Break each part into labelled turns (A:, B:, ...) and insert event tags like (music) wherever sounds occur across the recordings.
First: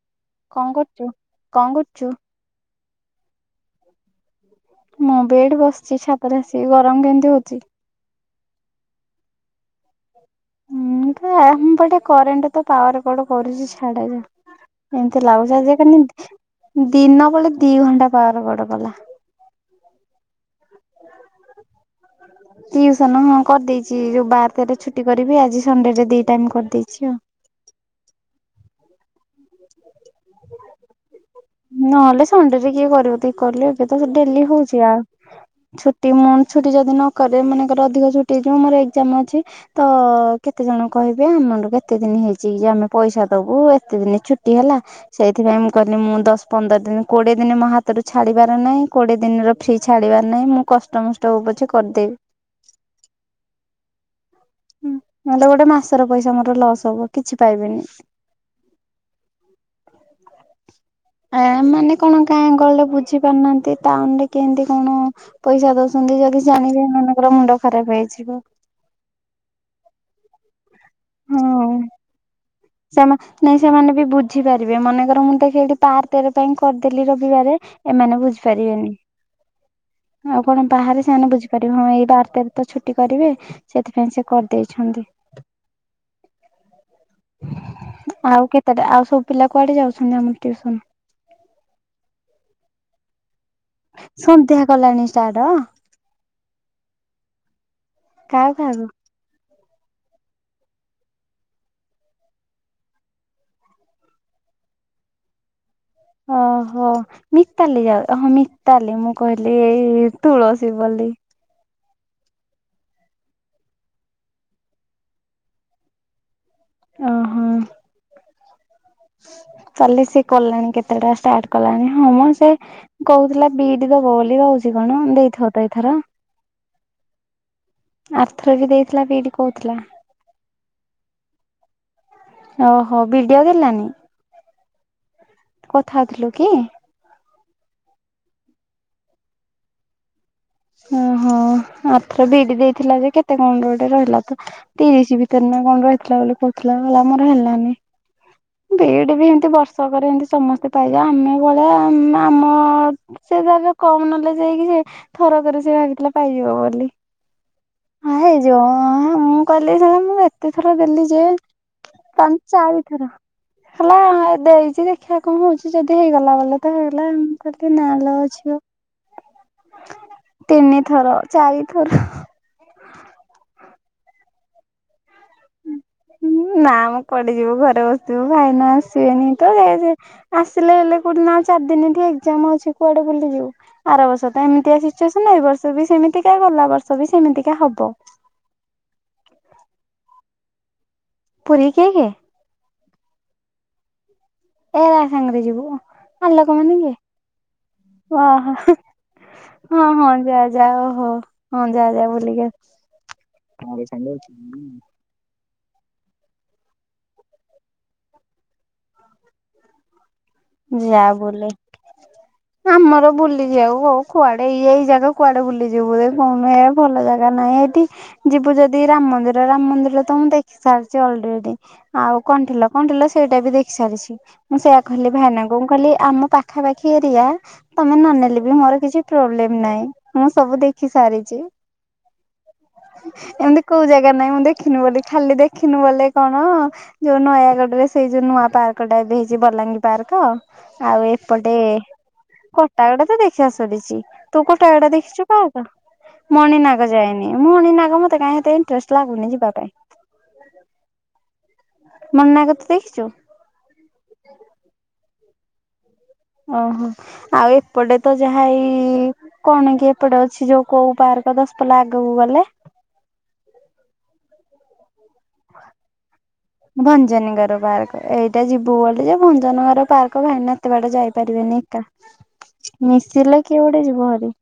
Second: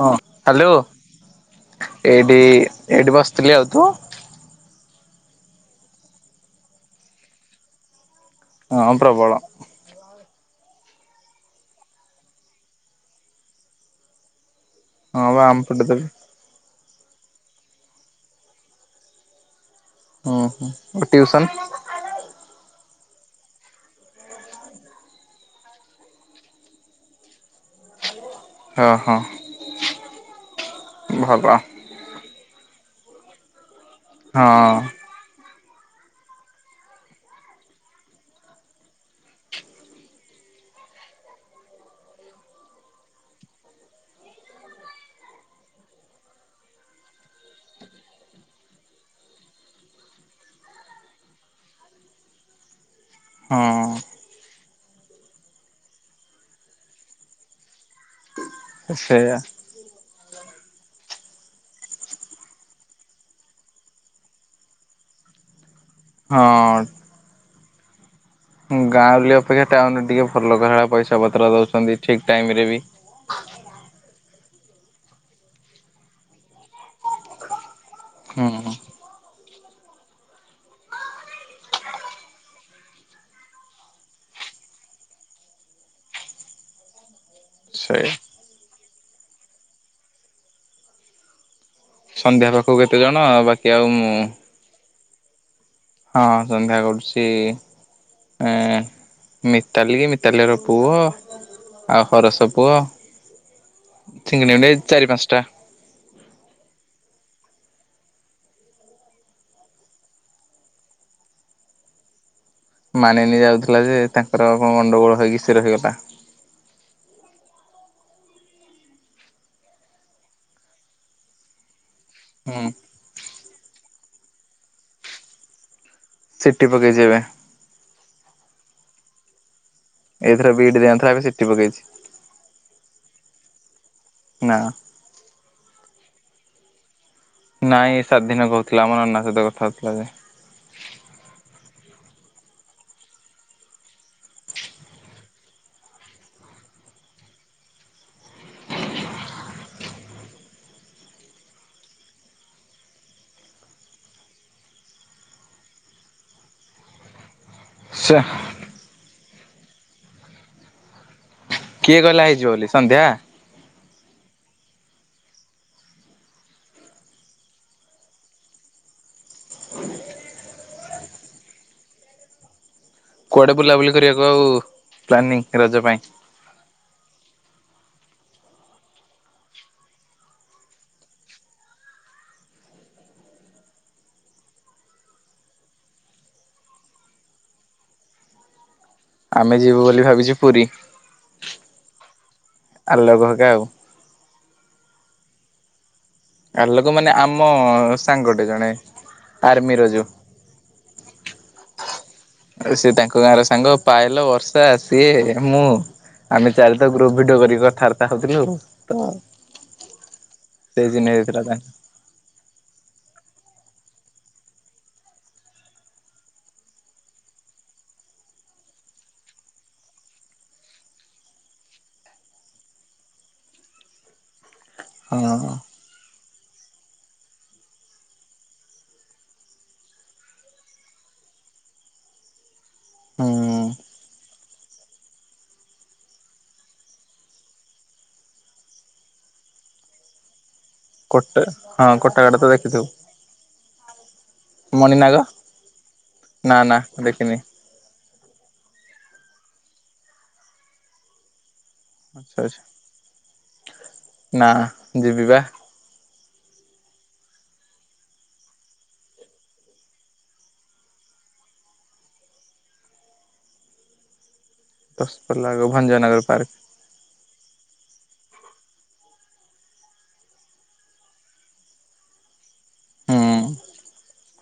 A: ହଁ ହାଲୋ
B: କଣ କରୁଛୁ? କଣ କରୁଛୁ?
A: ଏଇଠି ଏଇଠି ବସିଥିଲି, ଆଉ ତୁ?
B: ମୁଁ ବି ଏଇଠି ବସିଚି ଛାତ ରେ ଆସି କି ଗରମ କେମିତି ହଉଚି।
A: ହଁ ପ୍ରବଳ।
B: ହୁଁ ତ ଆମ ପଟେ କରେଣ୍ଟ ତ ପାୱାର କଟ କରୁଛି ଛାଡ ଯେ ଯେମିତି
A: ହଁ ବା
B: ଲାଗୁଛି
A: ଆମ
B: ଆଉ ଯୋଉ
A: ପଟେ ତ
B: କେମିତି ଦିନ ବଳେ ଦି ଘଣ୍ଟା ପାୱାର କଟ କଲା।
A: ହୁଁ ହୁଁ ଟିଉସନ।
B: ଟିଉସନ୍ ହଁ କରିଦେଇଛି ଯୋଉ ବାର ତେର ରେ ଛୁଟି କରିବି ଆଜି ସଣ୍ଡେ ରେ ଦି ଟାଇମ୍ କରି ଦେଇଛି ଆଉ।
A: ହଁ ହଁ। ଭଲ
B: ନହେଲେ ସଣ୍ଡେ ରେ କିଏ କରିବ ତୁଇ କଇଲୁ ଏବେ ତ ଡେଲି
A: ହଁ
B: ହଉଛି ଆ ଛୁଟି ମୁଁ ଛୁଟି ଯଦି ନକରିବି ମନେ କର ଅଧିକ ଛୁଟି ହେଇ ଯିବ ମୋର ଏକଜାମ୍ ଅଛି ତ କେତେ। ଜଣ କହିବେ ଆମଠୁ କେତେ ଦିନ ହେଇଛି କି ଯେ ଆମେ ପଇସା ଦବୁ ଏତେ ଦିନ ଛୁଟି ହେଲା ସେଇଥିପାଇଁ ମୁଁ। କହିନି ମୁଁ ଦଶ। ପନ୍ଦର ଦିନ କୋଡିଏ ଦିନ ମୋ ହାତରୁ ଛାଡିବାର ନାହିଁ କୋଡିଏ ଦିନର ଫ୍ରି ଛାଡିବାର ନାହିଁ ମୁଁ କଷ୍ଟମଷ୍ଟ ହଉ। ପଛେ କରିଦେବି।
A: ହଁ।
B: ହୁଁ ନହେଲେ ଗୋଟେ ମାସ ର ପଇସା ମୋର ଲସ୍ ହବ କିଛି ପାଇବିନି।
A: ସେଇଆ।
B: ଆ ମାନେ କଣ ଗାଁ ଗହଳିରେ ବୁଝି ପାରୁନାହାନ୍ତି ଟାଉନ ରେ କେମିତି କଣ ପଇସା ଦଉଛ ନ୍ତି ଯଦି ଜାଣିବେ ଏମାନଙ୍କର ମୁଣ୍ଡ ଖରାପ ହେଇଯିବ।
A: ଗାଁଉଁଲି ଅପେକ୍ଷା ଟାଉନ ଟିକେ ଭଲ। ପଇସା ପତ୍ର
B: ହଁ
A: ଦଉଛନ୍ତି ଠିକ ଟାଇମ ରେ ବି
B: ସେମା ନାଇଁ ସେମାନେ ବି ବୁଝିପାରିବେ ମନେକର ମୁଁ ତ ହେଇଠି ବାର ତେର ପାଇଁ କରିଦେଲି ରବିବାରେ ଏମାନେ
A: ହୁଁ ହୁଁ
B: ବୁଝିପାରିବେନି। (inaudible) ଆଉ କଣ ବାହାରେ ସେମାନେ ବୁଝିପାରିବେ ହଁ ଏଇ ବାର ତେର ତ ଛୁଟି କରିବେ ସେଥିପାଇଁ ସେ କରିଦେଇଛନ ନ୍ତି।
A: ସେଇ
B: ଆଉ କେତେଟା ଆଉ ସବୁ ପିଲା କୁଆଡ଼େ ଯାଉଛନ୍ତି ଆମର ଟିଉସନ।
A: କୋଉ କେତେ ଜଣ ଆଉ ବା
B: ସନ୍ଧ୍ୟା କଲାଣି ଷ୍ଟାର୍ଟ।
A: ହଁ ସନ୍ଧ୍ୟା କରୁଛି
B: କାହାକୁ
A: ଏଁ
B: କାହାକୁ
A: ମି ତାଲି କି ମିତାଲି ଘର ପୁଅ ଆଉ ହରସ ପୁଅ। ଚିଙ୍ଗଡ଼ି ମୀଙ୍ଗଡ଼ି ଏଇ ଚାରି ପାଞ୍ଚଟା।
B: ଓହୋ ମିତାଲି ଯାଉ ଅ ହ ମିତାଲି ମୁଁ କହିଲି ଏଇ ତୁଳସୀ ବୋଲି। ଲି।
A: ମାନିନୀ ଯାଉଥିଲା ଯେ, ତାଙ୍କର କଣ ଗଣ୍ଡଗୋଳ ହେଇକି, ସେ ରହିଗଲା।
B: କାଲି ସିଏ କଲାଣି, କେତେଟା ଷ୍ଟାର୍ଟ କଲାଣି ହଁ, ମ ସେ
A: ହୁଁ
B: କହୁଥିଲା ବି ଇ ଡି ଦବ ବୋଲି ଦଉଛି କଣ? ଦେଇଥିବ ତ ଏଥର।
A: ସି ଟି ପକେଇଚି ଏବେଁ।
B: ଆର ଥର ବି ଦେଇଥିଲା ବି ଇ ଡି କହୁଥିଲା।
A: ଏଇଥର ବି ଇ ଡି ଦେଇନଥିଆ। ଏବେ ସି ଟି ପକେଇଛି।
B: ଓହୋ! ବି ଡି ଆଉ ଦେଲାନି?
A: ନା।
B: କଥା ହେଉଥିଲୁ କିଁ?
A: ନାଇଁ ସାତ ଦିନ କହୁଥିଲା। ଆମ ନନା ସହିତ କଥା ହଉଥିଲା ଯେ।
B: ହଁ ହଁ। ହଁ ଆରଥର ବି ଇ ଡି ଦେଇଥିଲା ଯେ, କେତେ କଣ ଗୋଟେ ରହିଲା ତ! ତିରିଶ ଭିତରେ ନା କଣ ରହିଥିଲା ବୋଲି କହୁଥିଲା ମଲା ମୋର ହେଲାନି। ବି ଇ ଡ଼ି ବି ଏମତି ବର୍ଷକରେ ଏନତି ସମସ୍ତେ ପାଇ ଯା, ଆମେ ଭଳିଆ ଆମ ଆମ-ମ ସେ ତାର କମ୍ ନେଲେ ଯାଇକି ଯେ, ଥରକରେ ସେ ଭାବିଥିଲା ପାଇଯିବ ବୋଲି।
A: ସେ
B: ହଁ ହେଇଯିବ। ମ-ଅ ମୁଁ କହିଲି ଯେ ମୁଁ ଏତେ ଥର ଦେଲି ଯେ
A: କିଏ କହିଲା
B: ତମ୍
A: ହେଇଯିବ ବୋଲି ସନ୍ଧ୍ୟା
B: ଚାରିଥର ହେଲା। ଦେଇଛି ଦେଖିବା କଣ ହଉଛି? ଯଦି ହେଇଗଲା ବଲେ ତ ହେଇଗଲା, ମୁଁ କହିଲି ନାଲୋ ଝିଅ ତିନି ଥର, ଚାରି ଥର
A: କୁଆଡେ଼ ବୁଲାବୁଲି କରିଆକୁ ଆଉ, ପ୍ଲାନିଂ ରଜ ପାଇଁ?
B: ନା ମ କୁଆଡେ ଯିବୁ ଘରେ ବସିଥିବୁ। ଭାଇନା ଆସିବେନି ତ ଏ ଯଉ ଆସିଲେ ହେଲେ, କୋଡିଦିନ ଆଉ ଚାରି ଦିନ ଠି କାମ ଅଛି। କୁଆଡ଼େ ବୁଲିଯିବୁ? ଆର ବର୍ଷ ତ ଏମିତିଆ ସିଚ୍ୟୁସନ୍, ଏ ବର୍ଷ ବି ସେମତିକା, ଗଲା ବର୍ଷ ବି ସେମ୍ ମିନ୍ତିକା ହବ।
A: ଆମେ ଯିବୁ ବୋଲି ଭାବିଛୁ ପୁରୀ!
B: ପୁରୀ କିଏ କିଏ
A: ଆଲୋକ ହେକା ଆଉ।
B: ଏରା ସାଙ୍ଗରେ ଯିବୁ।
A: ଆଲୋକ ମାନେ ଆମ ସାଙ୍ଗଟେ
B: ଓହୋ
A: ଜଣେ। ଆର୍ମିର
B: ହଁ
A: ଯୋଉ
B: ହଁ ଯା ଯା ଓହୋ ହଁ। ଯା ଯା ବୁଲିକି
A: ସେ ତାଙ୍କ ଗାଁ ର ସାଙ୍ଗ ପାୟଲ, ବର୍ଷା, ସିଏ। ମୁଁ, ଆମେ ଚାରିତ ଗ୍ରୁପ ଭିଡ଼ିଓ କରିକି କଥାବାର୍ତ୍ତା ହଉଥିଲୁ। ତ
B: ଯା
A: ସେଇଦିନ ହେଇଥିଲା
B: ବୁଲେ।
A: ତାଙ୍କ
B: ଆମର ବୁଲିଯିବା କୁ ଉ କୁଆଡ଼େ ଇଏ, ଏଇ ଜାଗା କୁଆଡ଼େ ବୁଲିଯିବୁ ଯେ କଣ ନୁହେଁ, ଏ ଭଲ ଜାଗା ନାହିଁ ଏଠି ଯିବୁ ଯଦି ରାମ ମନ୍ଦିର! ରାମ ମନ୍ଦିର ତ ମୁଁ ଦେଖି ସାରିଛି ଅଲରେଡ଼ି। ଆଉ କଣ ଥିଲା କଣ ଥିଲା ସେ ସେଇଟା ବି ଦେଖି ସାରିଛି। ମୁଁ ସେଇଆ କହିଲି
A: ହଁ
B: ଭାଇନାଙ୍କୁ ମୁଁ କହିଲି ଆମ ପାଖ ପାଖାପାଖି ଏରିଆ ତମେ ନନେଲେ ବି ମୋର କିଛି ପ୍ରୋବ୍ଲେମ୍ ନାହିଁ। ମୁଁ ସବୁ ଦେଖି ସାରିଛି। ଏମିତି
A: ହୁଁ
B: କୋଉ ଜାଗା ନାହିଁ ମୁଁ ଦେଖ୍ ଦେଖିନୁ ବୋଲି ଖାଲି ଦେଖିନୁ ବଲେ କଣ! ଯୋଉ ନୟାଗଡରେ ସେଇ ଯୋଉ ନୂଆ ପାର୍କ ଟା ଏବେ ହେଇଛି, ବଲାଙ୍ଗୀର ପାର୍କ ଆଉ
A: କୋଟା
B: ଏପଟେ
A: ହଁ କୋଟାଗଡ ତ ଦେଖିଥିବୁ
B: କଟାଗଡା ତ ଦେଖିବା ସରିଛି ତୁ କଟାଗଡା
A: ମଣିନାଗ
B: ଦେଖିଛୁ ପାର୍କ?
A: ନା ନା
B: ମଣିନାଗ ଯାଇନି।
A: ଦେଖିନି।
B: ମଣିନାଗ ମତେ କାଇଁଏତେ ଇନ୍ଟରେଷ୍ଟ ଲାଗୁନି ଯିବ୍ ବା ପାଇଁ
A: ଆଚ୍ଛା
B: ମନା
A: ଆଚ୍ଛା
B: କରିତି ଦେଖିଛୁ।
A: ନା ଯିବି ବା।
B: ଓହୋ! ଆଉ ଏପଟେ ତ ଯାହା ଏଇ କଣ କି ଏପଟେ ଅଛି! ଯୋଉ କୋଉ ପାର୍ ଦଶ ପଲା ଆଗକୁ ଗଲେ?
A: ଦଶପଲ୍ଲା ଆଗ ଭଞ୍ଜନଗର ପାର୍କ
B: ଭଞ୍ଜନଗର ପାର୍କ। ଏଇଟା ଯିବୁ ବୋଲି ଯେ ଭଞ୍ଜନଗର ପାର୍କ ଭାଇନା ଏତେ ବାଟ ଯାଇପାରିବେନି ଏକା।
A: ହୁଁ।
B: ମିଶିଲେ କିଏ ଗୋଟେ ଯିବ ହେରି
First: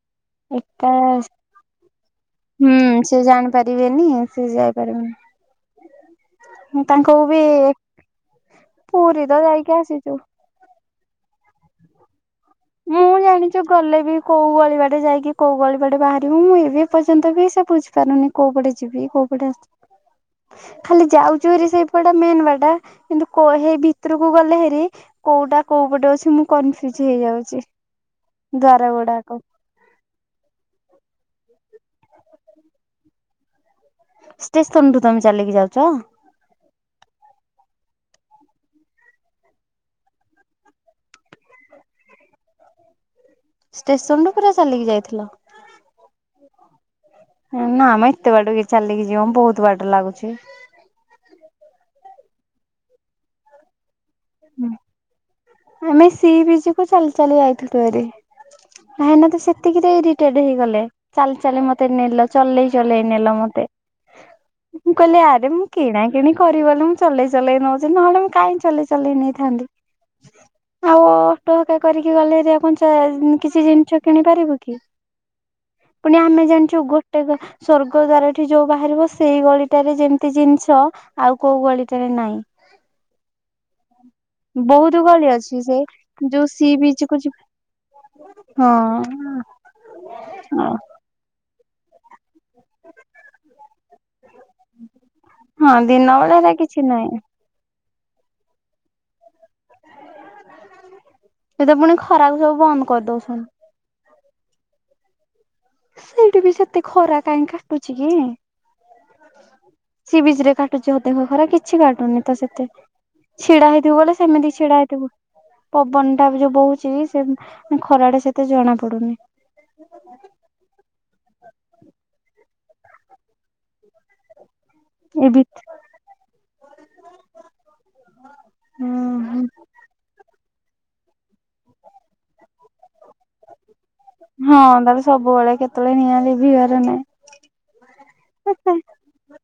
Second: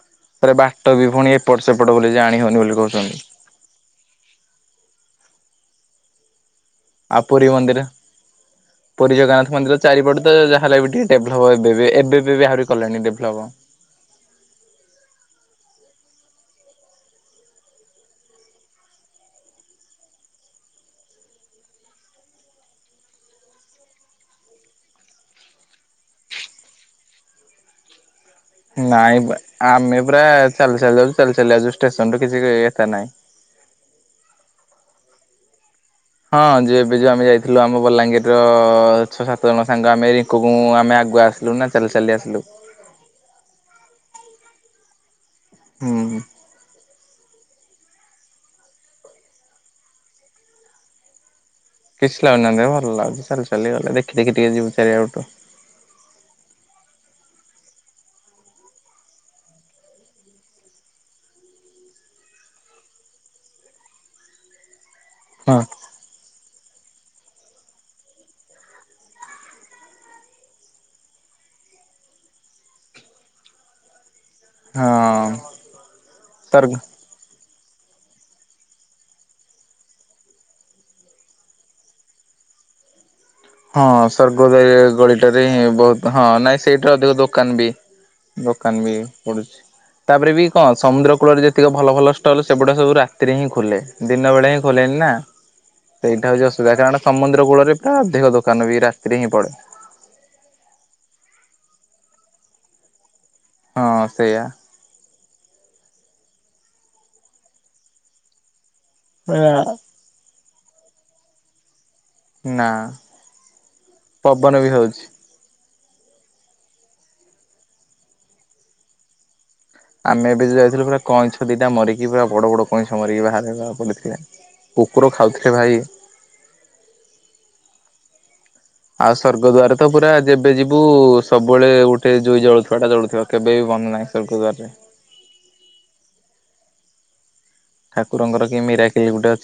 A: ତାରେ ବାଟ
B: ଏକା।
A: ବି ପୁଣି ଏପଟ ସେପଟ ବୋଲି ଜାଣି ହଉନି ବୋଲି
B: ହୁଁ,
A: କହୁଛନ୍ତି
B: ସେ ଜାଣିପାରିବେନି ସେ ଯାଇପାରିବେନି। ତାଙ୍କୁ
A: ଆଉ
B: ବି
A: ପୁରୀ ମନ୍ଦିର! ପୁରୀ
B: ତ
A: ଜଗନ୍ନାଥ
B: ଯାଇକି
A: ମନ୍ଦିର
B: ଆସିଛୁ
A: ଚାରିପଟେ ତ ଯାହା ହେଲା ବି ଟିକେ ଡେଭ୍ଲପ୍ ଏବେବି ଏବେ ବି ଆହୁରି କଲେଣି
B: ମୁଁ
A: ଡେଭଲପ।
B: ଜାଣିଚୁ ଗଲେ ବି, କୋଉ ଗଳିିବାଟେ ଯାଇକି କୋଉ ଗଳିପଡେ ବାହାରିବୁ ମୁଁ ଏବେ ଏ ପର୍ଯ୍ୟନ୍ତ ବି ସେ ବୁଝିପାରୁନି କୋଉ ପଟେ ଯିବି କୋଉ ପଟେ ଆସି ଖାଲି ଯାଉଛୁ ହେରି ସେଇ ପଟ ମେନ ବାଟା କିନ୍ତୁ କୋହେଇ ଭିତରକୁ ଗଲେ ହେରି କୋଉଟା କୋଉ ପଟେ ଅଛି ମୁଁ କନଫ୍ୟୁଜ ହେଇଯାଉଛି। ଦ୍ଵାର
A: ନାଇଁବା
B: ଗୁଡାକ
A: ଆମେ ପୁରା ଚାଲି ଚାଲି ଯାଉଛୁ ଚାଲି ଚାଲି ଆଉଛୁ ଷ୍ଟସନ ରୁ କିଛି ଏତା ନାଇଁ।
B: ଷ୍ଟେସନରୁୁ ତମେ ଚାଲିକି ଯାଉଛ?
A: ହଁ ଯ ଏବେ ଯୋଉ ଆମେ ଯାଇଥିଲୁ ଆମ ବଲାଙ୍ଗୀର ର ଛଅ ସାତ ଜଣ ସାଙ୍ଗ ଆମେ ରିଙ୍କୁ ଆମେ ଆଗ ଆସିଲୁ ନା ଚାଲି ଚାଲି ଆସିଲୁ।
B: ଷ୍ଟେସନ ରୁ ପୁରା ଚାଲିକି ଯାଇଥିଲ।
A: ହୁଁ।
B: ନା ଆମେ ଏତେ ବାଟ କିଏ ଚାଲିକି ଯିବ ବହୁତ ବାଟ ଲାଗୁଚି।
A: (unintelligible) ଭଲ ଲାଗୁଛି ଚାଲି (unintelligible) ଚାଲି ଗଲେ ଦେଖି ଟିକେ ଯିବୁ ଚାରିଆଡୁ
B: ଆମେ ସି ବିଜି କୁ ଚାଲି ଚାଲି ଯାଇଥିଲୁ ହେରି। ଭାଇଁନା ତ ସେତିକିରେ ଇରିଟେଡ ହେଇଗଲେ ଚାଲି ଚାଲି ମତେ ନେଲ ଚଲେଇ ଚଲେଇ ନେଲ ମତେ। ମୁଁ କହିଲି ଆରେ
A: ହଁ
B: ମୁଁ କିଣା କିିଣି କରିିବ ବୋଲି ମୁଁ ଚଲେଇ ଚଲେଇ ନଉଛିି ନହେଲେ ମୁଁ କାଇହିଁ ଚଲେଇ ଚଲେଇ ନେଇଥାନ୍ତି। ଆଉ ଅଟ ଟା କରିକି ଗଲେ ଜେ (unintelligible) କିଛି ଜିନିଷ କିଣି ପାରିବୁ କି
A: ହଁ
B: ପୁଣି ଆମେ
A: ସର୍
B: ଜାଣିଛୁ ଗୋଟେ ସ୍ଵର୍ଗ ଦ୍ଵାରଠି ଯୋଉ ବାହାରିବ ସେଇ ଗଳିଟାରେ ଯେମିତି ଜିନିଷ ଆଉ କୋଉ ଗଳିଟାରେ ନାଇଁ।
A: ହଁ ସର୍ଗଦୂଆର
B: ବହୁତ ଗଳି
A: ଗଳିଟାରେ
B: ଅଛି
A: ହଁ
B: ସେ
A: ବହୁତ ହଁ
B: ଯୋଉ
A: ନାଇଁ
B: ସି
A: ସେଇଟା
B: ବିଚ୍
A: ଅଧିକ
B: କୁ ଯିବ
A: ଦୋକାନ ଦୋକାନ ବି
B: ହଁ।
A: ପଡୁଚି ତାପରେ ବି କଣ ସମୁଦ୍ର କୂଳରେ ଯେତିକି ଭଲ ଭଲ ଷ୍ଟୋଲ୍ ସେଗୁଡ଼ା କ ସବୁ ରାତିରେ ହିଁ ଖୋଲେ ଦିନ ବେଳେ ହିଁ ଖୋଲେଣିି ନା।
B: ହଁ ଦିନ
A: ସେଇଟା
B: ବେଳେ
A: ହଉଛି
B: ହେରା
A: ଅସୁବିଧା
B: କିଛି
A: କାରଣ
B: ନାହିଁ
A: ସମୁଦ୍ର କୂଳରେ ଅଧିକ ଦୋକାନ ବି ରାତିରେ ହିଁ ପଡେ
B: ଏଇତ ପୁଣି ଖରାକୁ ସବୁ ବନ୍ଦ କରିଦଉଛନ୍ତି।
A: ହ ସେଆ।
B: ଏଇଠି ବି ସେତେ ଖରା କାଇହିଁ କାଟୁଚି କି?
A: ହଁ।
B: କାଟୁଯୋଦେହ ଖରା କିଛି କା ନ ତ ସେତେ ଛିଡା ହେଇଥିବୁ ବଲେ ସେମିତି
A: ପବନ ବି
B: ଛିଡା
A: ହଉଛି।
B: ହେଇଥିବୁ। ପବନ ଟା ବି ଯୋଉ ବହୁଚି ସେ ଖରାଟା ସେତେ ଜଣା ପଡୁନି।
A: ଆମେ ଏବେ ଯ ଯାଇଥିଲୁ ପୁରା କଇଁଛ ଦିଟା ମରିକି ପୁରା ବଡ ବଡ କଇଁଛ ମରିକି ବାହାରିଲା। (unintelligible) କୁକୁର
B: ଏ
A: ଖାଉଥିଲେ
B: ଭିତ
A: ଭାଇ।
B: (unintelligible)
A: ଆଉ ସର୍ଗଦ୍ୱାରେ ତ ପୁରା ଏବେ ଯିବୁ ସବୁବେଳେ ଗୋଟେ ଜୁଇ ଜଳୁଥିବା ଟା ଜଳୁଥିବ। କେବେବି ବନ ନାହିଁ। ସ୍ୱର୍ଗ
B: ହଁ
A: ଦ୍ୱାରରେ।
B: ତାହେଲେ ସବୁବେଳେ କେତେବେଳେ ନିଆଁ ଲିଭିବାରେ ନାଇଁ।
A: ଠାକୁରଙ୍କର କି ମିରାକିଲ ଗୁଟେ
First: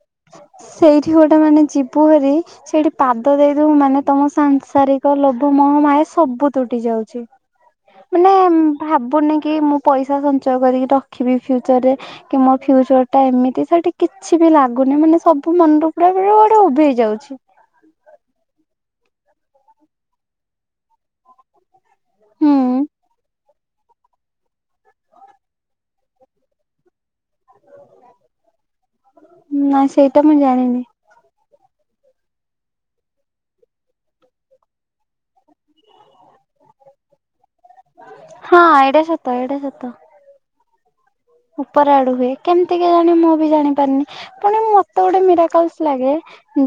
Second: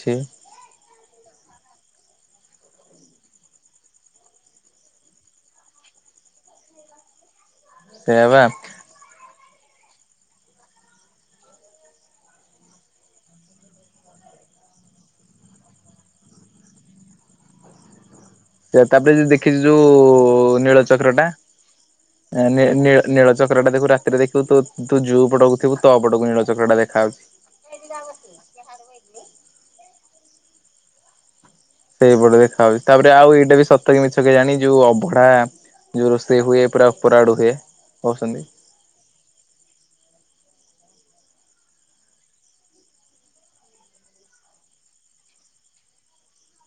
B: ସେଇଠି ଗୋଟେ ମାନେ ଯିବୁ ହେରି, ସେଇଠି ପାଦ ଦେଇଦବୁ ମାନେ ତମ ସାଂସାରିକ ଲୋଭ ମୋହ ମାୟା ସବୁ ତୁଟି ଯାଉଛି।
A: ସେଇଆ
B: ମାନେ
A: ବା।
B: ଭାବୁନି କି ମୁଁ ପଇସା ସଞ୍ଚୟ କରିକି ରଖିବି ଫ୍ୟୁଚରରେ କି ମୋ ଫ୍ୟୁଚର ଟା ଏମିତି ସେଠି କିଛି ବି ଲାଗ ଗୁନିମାନେ ସବୁ ମନରୁ (unintelligible) ଉଭେଇ ଯାଉଛି।
A: ତାପରେ ଯୋଉ ଦେଖିଛୁ ଯୋଉ ନୀଳଚକ୍ର ଟା? ନୀ ନୀ
B: ହୁଁ
A: ନୀଳ ଚକ୍ରଟା ଦେଖୁ ରାତିରେ ଦେଖିବୁ, ତୁ ତୁ ଯୋଉ ପଟକୁ ଥିବୁ ତ ପଟକୁ ନୀଳଚକ୍ରଟା ଦେଖାଆଉଛି। (unintelligible)
B: ତ ମୁଁ ଜାଣିନି।
A: ସେଇପଟେ ଦେଖାଯାଚି, ତାପରେ ଆଉ ଏଇଟା ବି ସତ କି ମିଛ କେଜାଣି ଯୋଉ ଅଭଡ଼ା ଯୋଉ ରୋଷେଇ ହୁଏ ପୁରା (unintelligible) ହୁଏ। କହୁଛନ୍ତି
B: ହଁ ଏଇଟା ସତ ଏଇଟା ସତ। ଉପର ଆଡ଼ୁ ହୁଏ। କେମିତି କେଜାଣି ମୁଁ ବି ଜାଣି ପାରିନି। ପୁଣି ମତେ ଗୋଟେ ମିରାକଲସ ଲାଗେ।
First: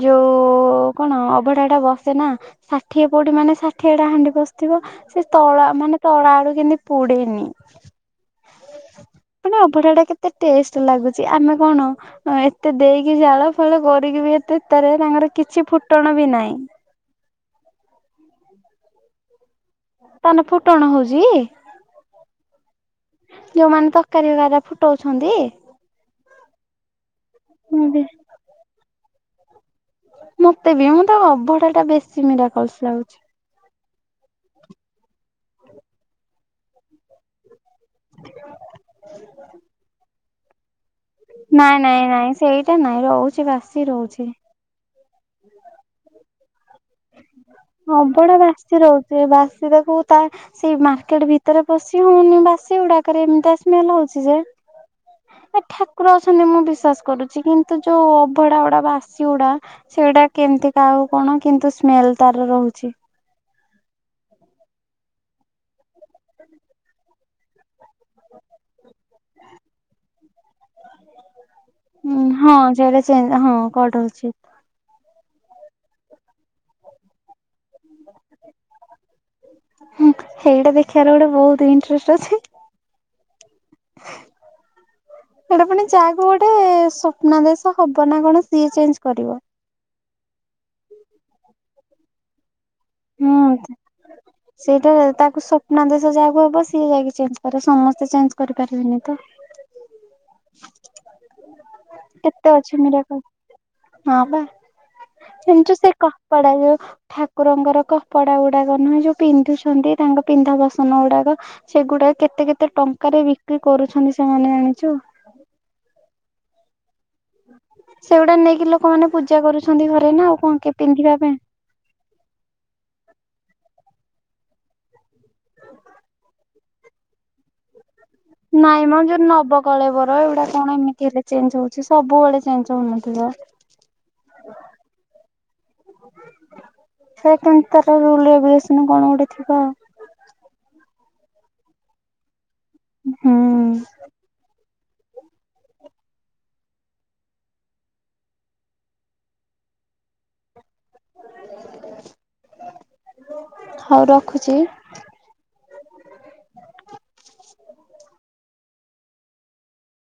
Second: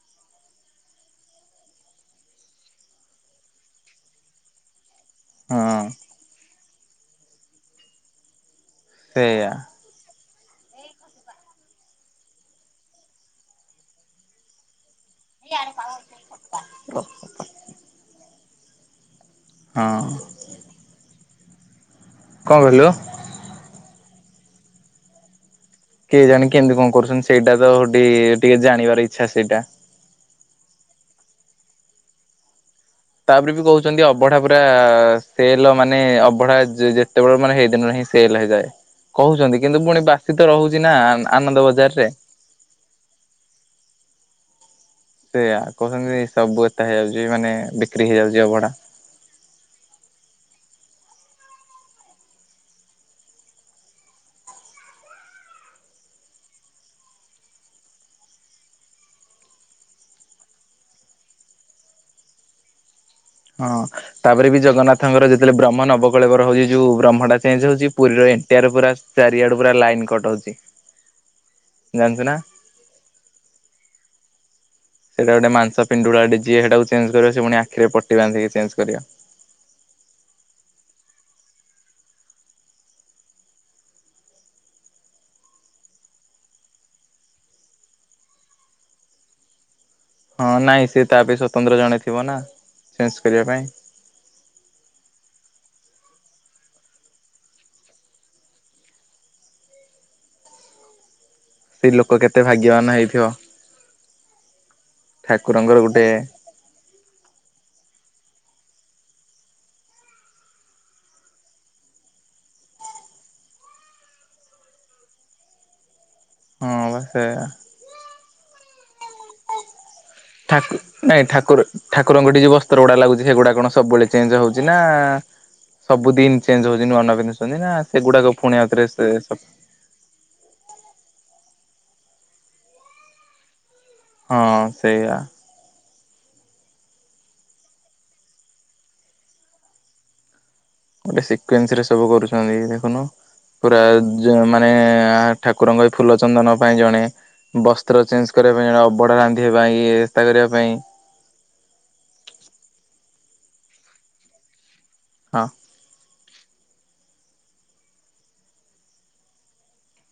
B: ଯୋଉ କଣ ଅଭଡ଼ାଟା ବସେନା, ଷାଠିଏ ପଉଟି ମାନେ ଷାଠିଏଟା ହାଣ୍ଡି ବଶିଥିବ। ସେ ତଳା
A: ହଁ
B: ମାନେ ତଳା ଆଡ଼ୁ କେମତି ପୁଡ଼େନି।
A: ସେଇଆ।
B: ମାନେ ଅଭଡ଼ାଟା କେତ୍ ଟେଷ୍ଟ ଲାଗୁଛି। ଆମେ କଣ ଏତେ ଦେଇକି ଜାଳ ଫାଳ କରିକିବି ଏତେ ତାର ତାଙ୍କର କିଛି ଫୁଟଣ ବି ନାଇଁ।
A: ହଁ
B: ତାନେ ଫୁଟଣ ହଉଚି?
A: କଁ କହିଲୁ?
B: (unintelligible) ଫୁଟଉଛନ୍ତି?
A: କେଜାଣି କେମିତି କଣ କରୁଛନ୍ତି। ସେଇଟା ତ ଗୋଟେ ଟିକେ ଜାଣିବାର ଇଚ୍ଛା ସେଇଟା।
B: ମତେ ବି ମୁଁ ତ ଅଭଡ଼ାଟା ବେଶୀ ମିରାକଲସ। ଲାଗୁଛି।
A: ତାପରେ ବି କହୁଛନ୍ତି ଅଭଡ଼ା ପୁରା ସେଲ ମାନେ ଅଭଡ଼ା ଯେ-ଯେ (unintelligible) ମାନେ ହେଇ ଦିନରେ ହିଁ ସେଲ ହେଇଯାଏ। କହୁଛନ୍ତି କିନ୍ତୁ ପୁଣି ବାସି ତ ରହୁ
B: ନାଇଁ ନାଇଁ ନାଇଁ ସେଇଟା ନାଇଁ ରହୁଛି ବାସି ରହୁଛି।
A: ସେଆ କହୁସନ୍ତି ସବୁ ହେଇଯାଉଛି ମାନେ ବିକ୍ରି
B: ଅବଡ଼ା
A: ହେଇଯାଉଛି ଅବଢା।
B: ବାସି ରହୁଛି। ବାସି ତାକୁ ତା ସେଇ ମା କେଟ୍ ଭିତରେ ପଶି ହଉନି ବାସି ଗୁଡାକରେ ଏମିତିଆ ସ୍ମେଲ ହଉଛି ଯେ ଏ ଠାକୁର ଅଛନ୍ତି ମୁଁ ବିଶ୍ଵାସ କରୁଛି। କିନ୍ତୁ ଯୋଉ ଅଭଡ଼ା ଅଡ଼ା ବାସି ଗୁଡ଼ା ସେ ସେଟା କେମତି କାହାକୁ କଣ କିନ୍ତୁ ସ୍ମେଲ ତାର ରହୁଛି।
A: ହଁ ତାପରେ ବି ଜଗନ୍ନାଥଙ୍କର ଯେତେବେଳେ ବ୍ରହ୍ମ ନବକଳେଳବର ହଉଜି ଯୋଉ ବ୍ରହ୍ମଟା ଚେଞ୍ଜ ହଉଚି। ପୁରୀର ଏଣ୍ଟାର ପୁରା ଚାରିଆଡ଼ୁ ପୁରା ଲାଇନ କଟ ହଉଚି।
B: ଉମ ହଁ ସେଟା ଚେଞ୍ଜ ହଁ କଟ ହଉଚି।
A: ସେଇଟା ଗୋଟେ ମାଂସ ପିଣ୍ଡୁଳାଟେ ଯିଏ ହେଟାକୁ ଚେଞ୍ଜ କରିବ ସେ ପୁଣି ଆ ଆଖିରେ ପଟି ବାନ୍ଧିକି ଚେଞ୍ଜ କରିବ।
B: ହୁଁ ସେଇଟା ଦେଖିବାର ଗୋଟେ ବହୁତ ଇଣ୍ଟ୍ରେଷ୍ଟ ଅଛି। ସେଟା ପୁଣି ଯାହାକୁ ଗୋଟେ ସ୍ୱପ୍ନାଦେଶ ହବ ନା କଣ ସିଏ ଚେଞ୍ଜ କରିବ।
A: ହଁ ନାଇଁ ସେ ତା ପାଇଁ ସ୍ଵତନ୍ତ୍ର ଜଣେ ଥିବ ନା। ଚେଞ୍ଜ
B: ହୁଁ
A: କରିବା ପାଇଁ
B: ସେଇଟା ତାକୁ ସ୍ୱପ୍ନଦେଶ ଯାହା ହବ ସିଏ ଯାଇକି ଚେଞ୍ଜ କରିବ। ସମସ୍ତେ ଚେଞ୍ଜ କରିପାରିବେନି ତ।
A: ସେଇ ଲୋକ
B: କେତେ ଅଛି
A: ଭାଗ୍ୟବାନ
B: ମିରାକଲ।
A: ହେଇଥିବ
B: ହଁ ବା (unintelligible)
A: ଠାକୁରଙ୍କର
B: ସେ
A: ଗୋଟେ
B: କପଡା ଯୋଉ ଠାକୁରଙ୍କର କ ପଡା ଗୁଡାକ ନୁହେଁ ଯୋଉ ପିନ୍ଧୁଛନ୍ତି ତାଙ୍କ ପିନ୍ଧା ବସନ ଗୁଡ଼ାକ ସେଗୁଡାକ କେତେ କେତେ ଟଙ୍କା ଉଠେ ବିକ୍ରି କରୁଛନ୍ତି ସେମାନେ ଜାଣିଛ?
A: ହଁ ବା। ସେୟା
B: ସେଗୁଡ଼ା ନେଇକି ଲୋକ।
A: ଠାକୁ
B: ପିନ୍ଧିବା
A: ନାଇଁ
B: ପାଇଁ।
A: ଠାକୁର ଠାକୁରଙ୍କଠି ଯୋଉ ବସ୍ତ୍ର ଗୁଡା ଲାଗୁଛି ସେଗୁଡା କଣ ସବୁବେଳେ ଚେଞ୍ଜ ହଉଛି ନା ସବୁ ଦିନ୍ ଚେଞ୍ଜ ହଉଛି ନୂଆ ନୂଆ ପିନ୍ଧୁଛନ୍ତି ନା। ସେଗୁଡାକ ପୁଣି
B: ନାଇଁ
A: ଆଉଥରେ
B: ମ ଯୋଉ
A: ସେ
B: ନବକଳେବର ଏଗୁଡା କଣ ଏମିତି ହେଲେ ଚେଞ୍ଜ ହୋଉଛି। ସବୁବେଳେ ଚେଞ୍ଜ୍ ହୋଉନଥିବ।
A: ହଁ ସେୟା।
B: ସେ କେମିତି ତାର ରୁଲ୍ ରେଗୁଲେସନ୍ କଣ ଗୋଟେ ଥିବ ଆଉ।
A: ଗୋଟେ ସିକ୍ରେଂଶ୍ ରେ ସବୁ କରୁଛନ୍ତି ଦେଖୁନୁ
B: ହୁଁ
A: ପୁରା ଯ ମାନେ ଆ ଠାକୁରଙ୍କ ଏ ଫୁଲ ଚନ୍ଦନ ପାଇଁ ଜଣେ। ବସ୍ତ୍ର ଚେଞ୍ଜ କରିବା ପାଇଁ ଜଣେ ଅବଡ଼ା ରାନ୍ଧିବା ପାଇଁ ଇଏ ନାସ୍ତା କରିବା ପାଇଁ।
B: ହଉ ରଖୁଛି।
A: ହଁ।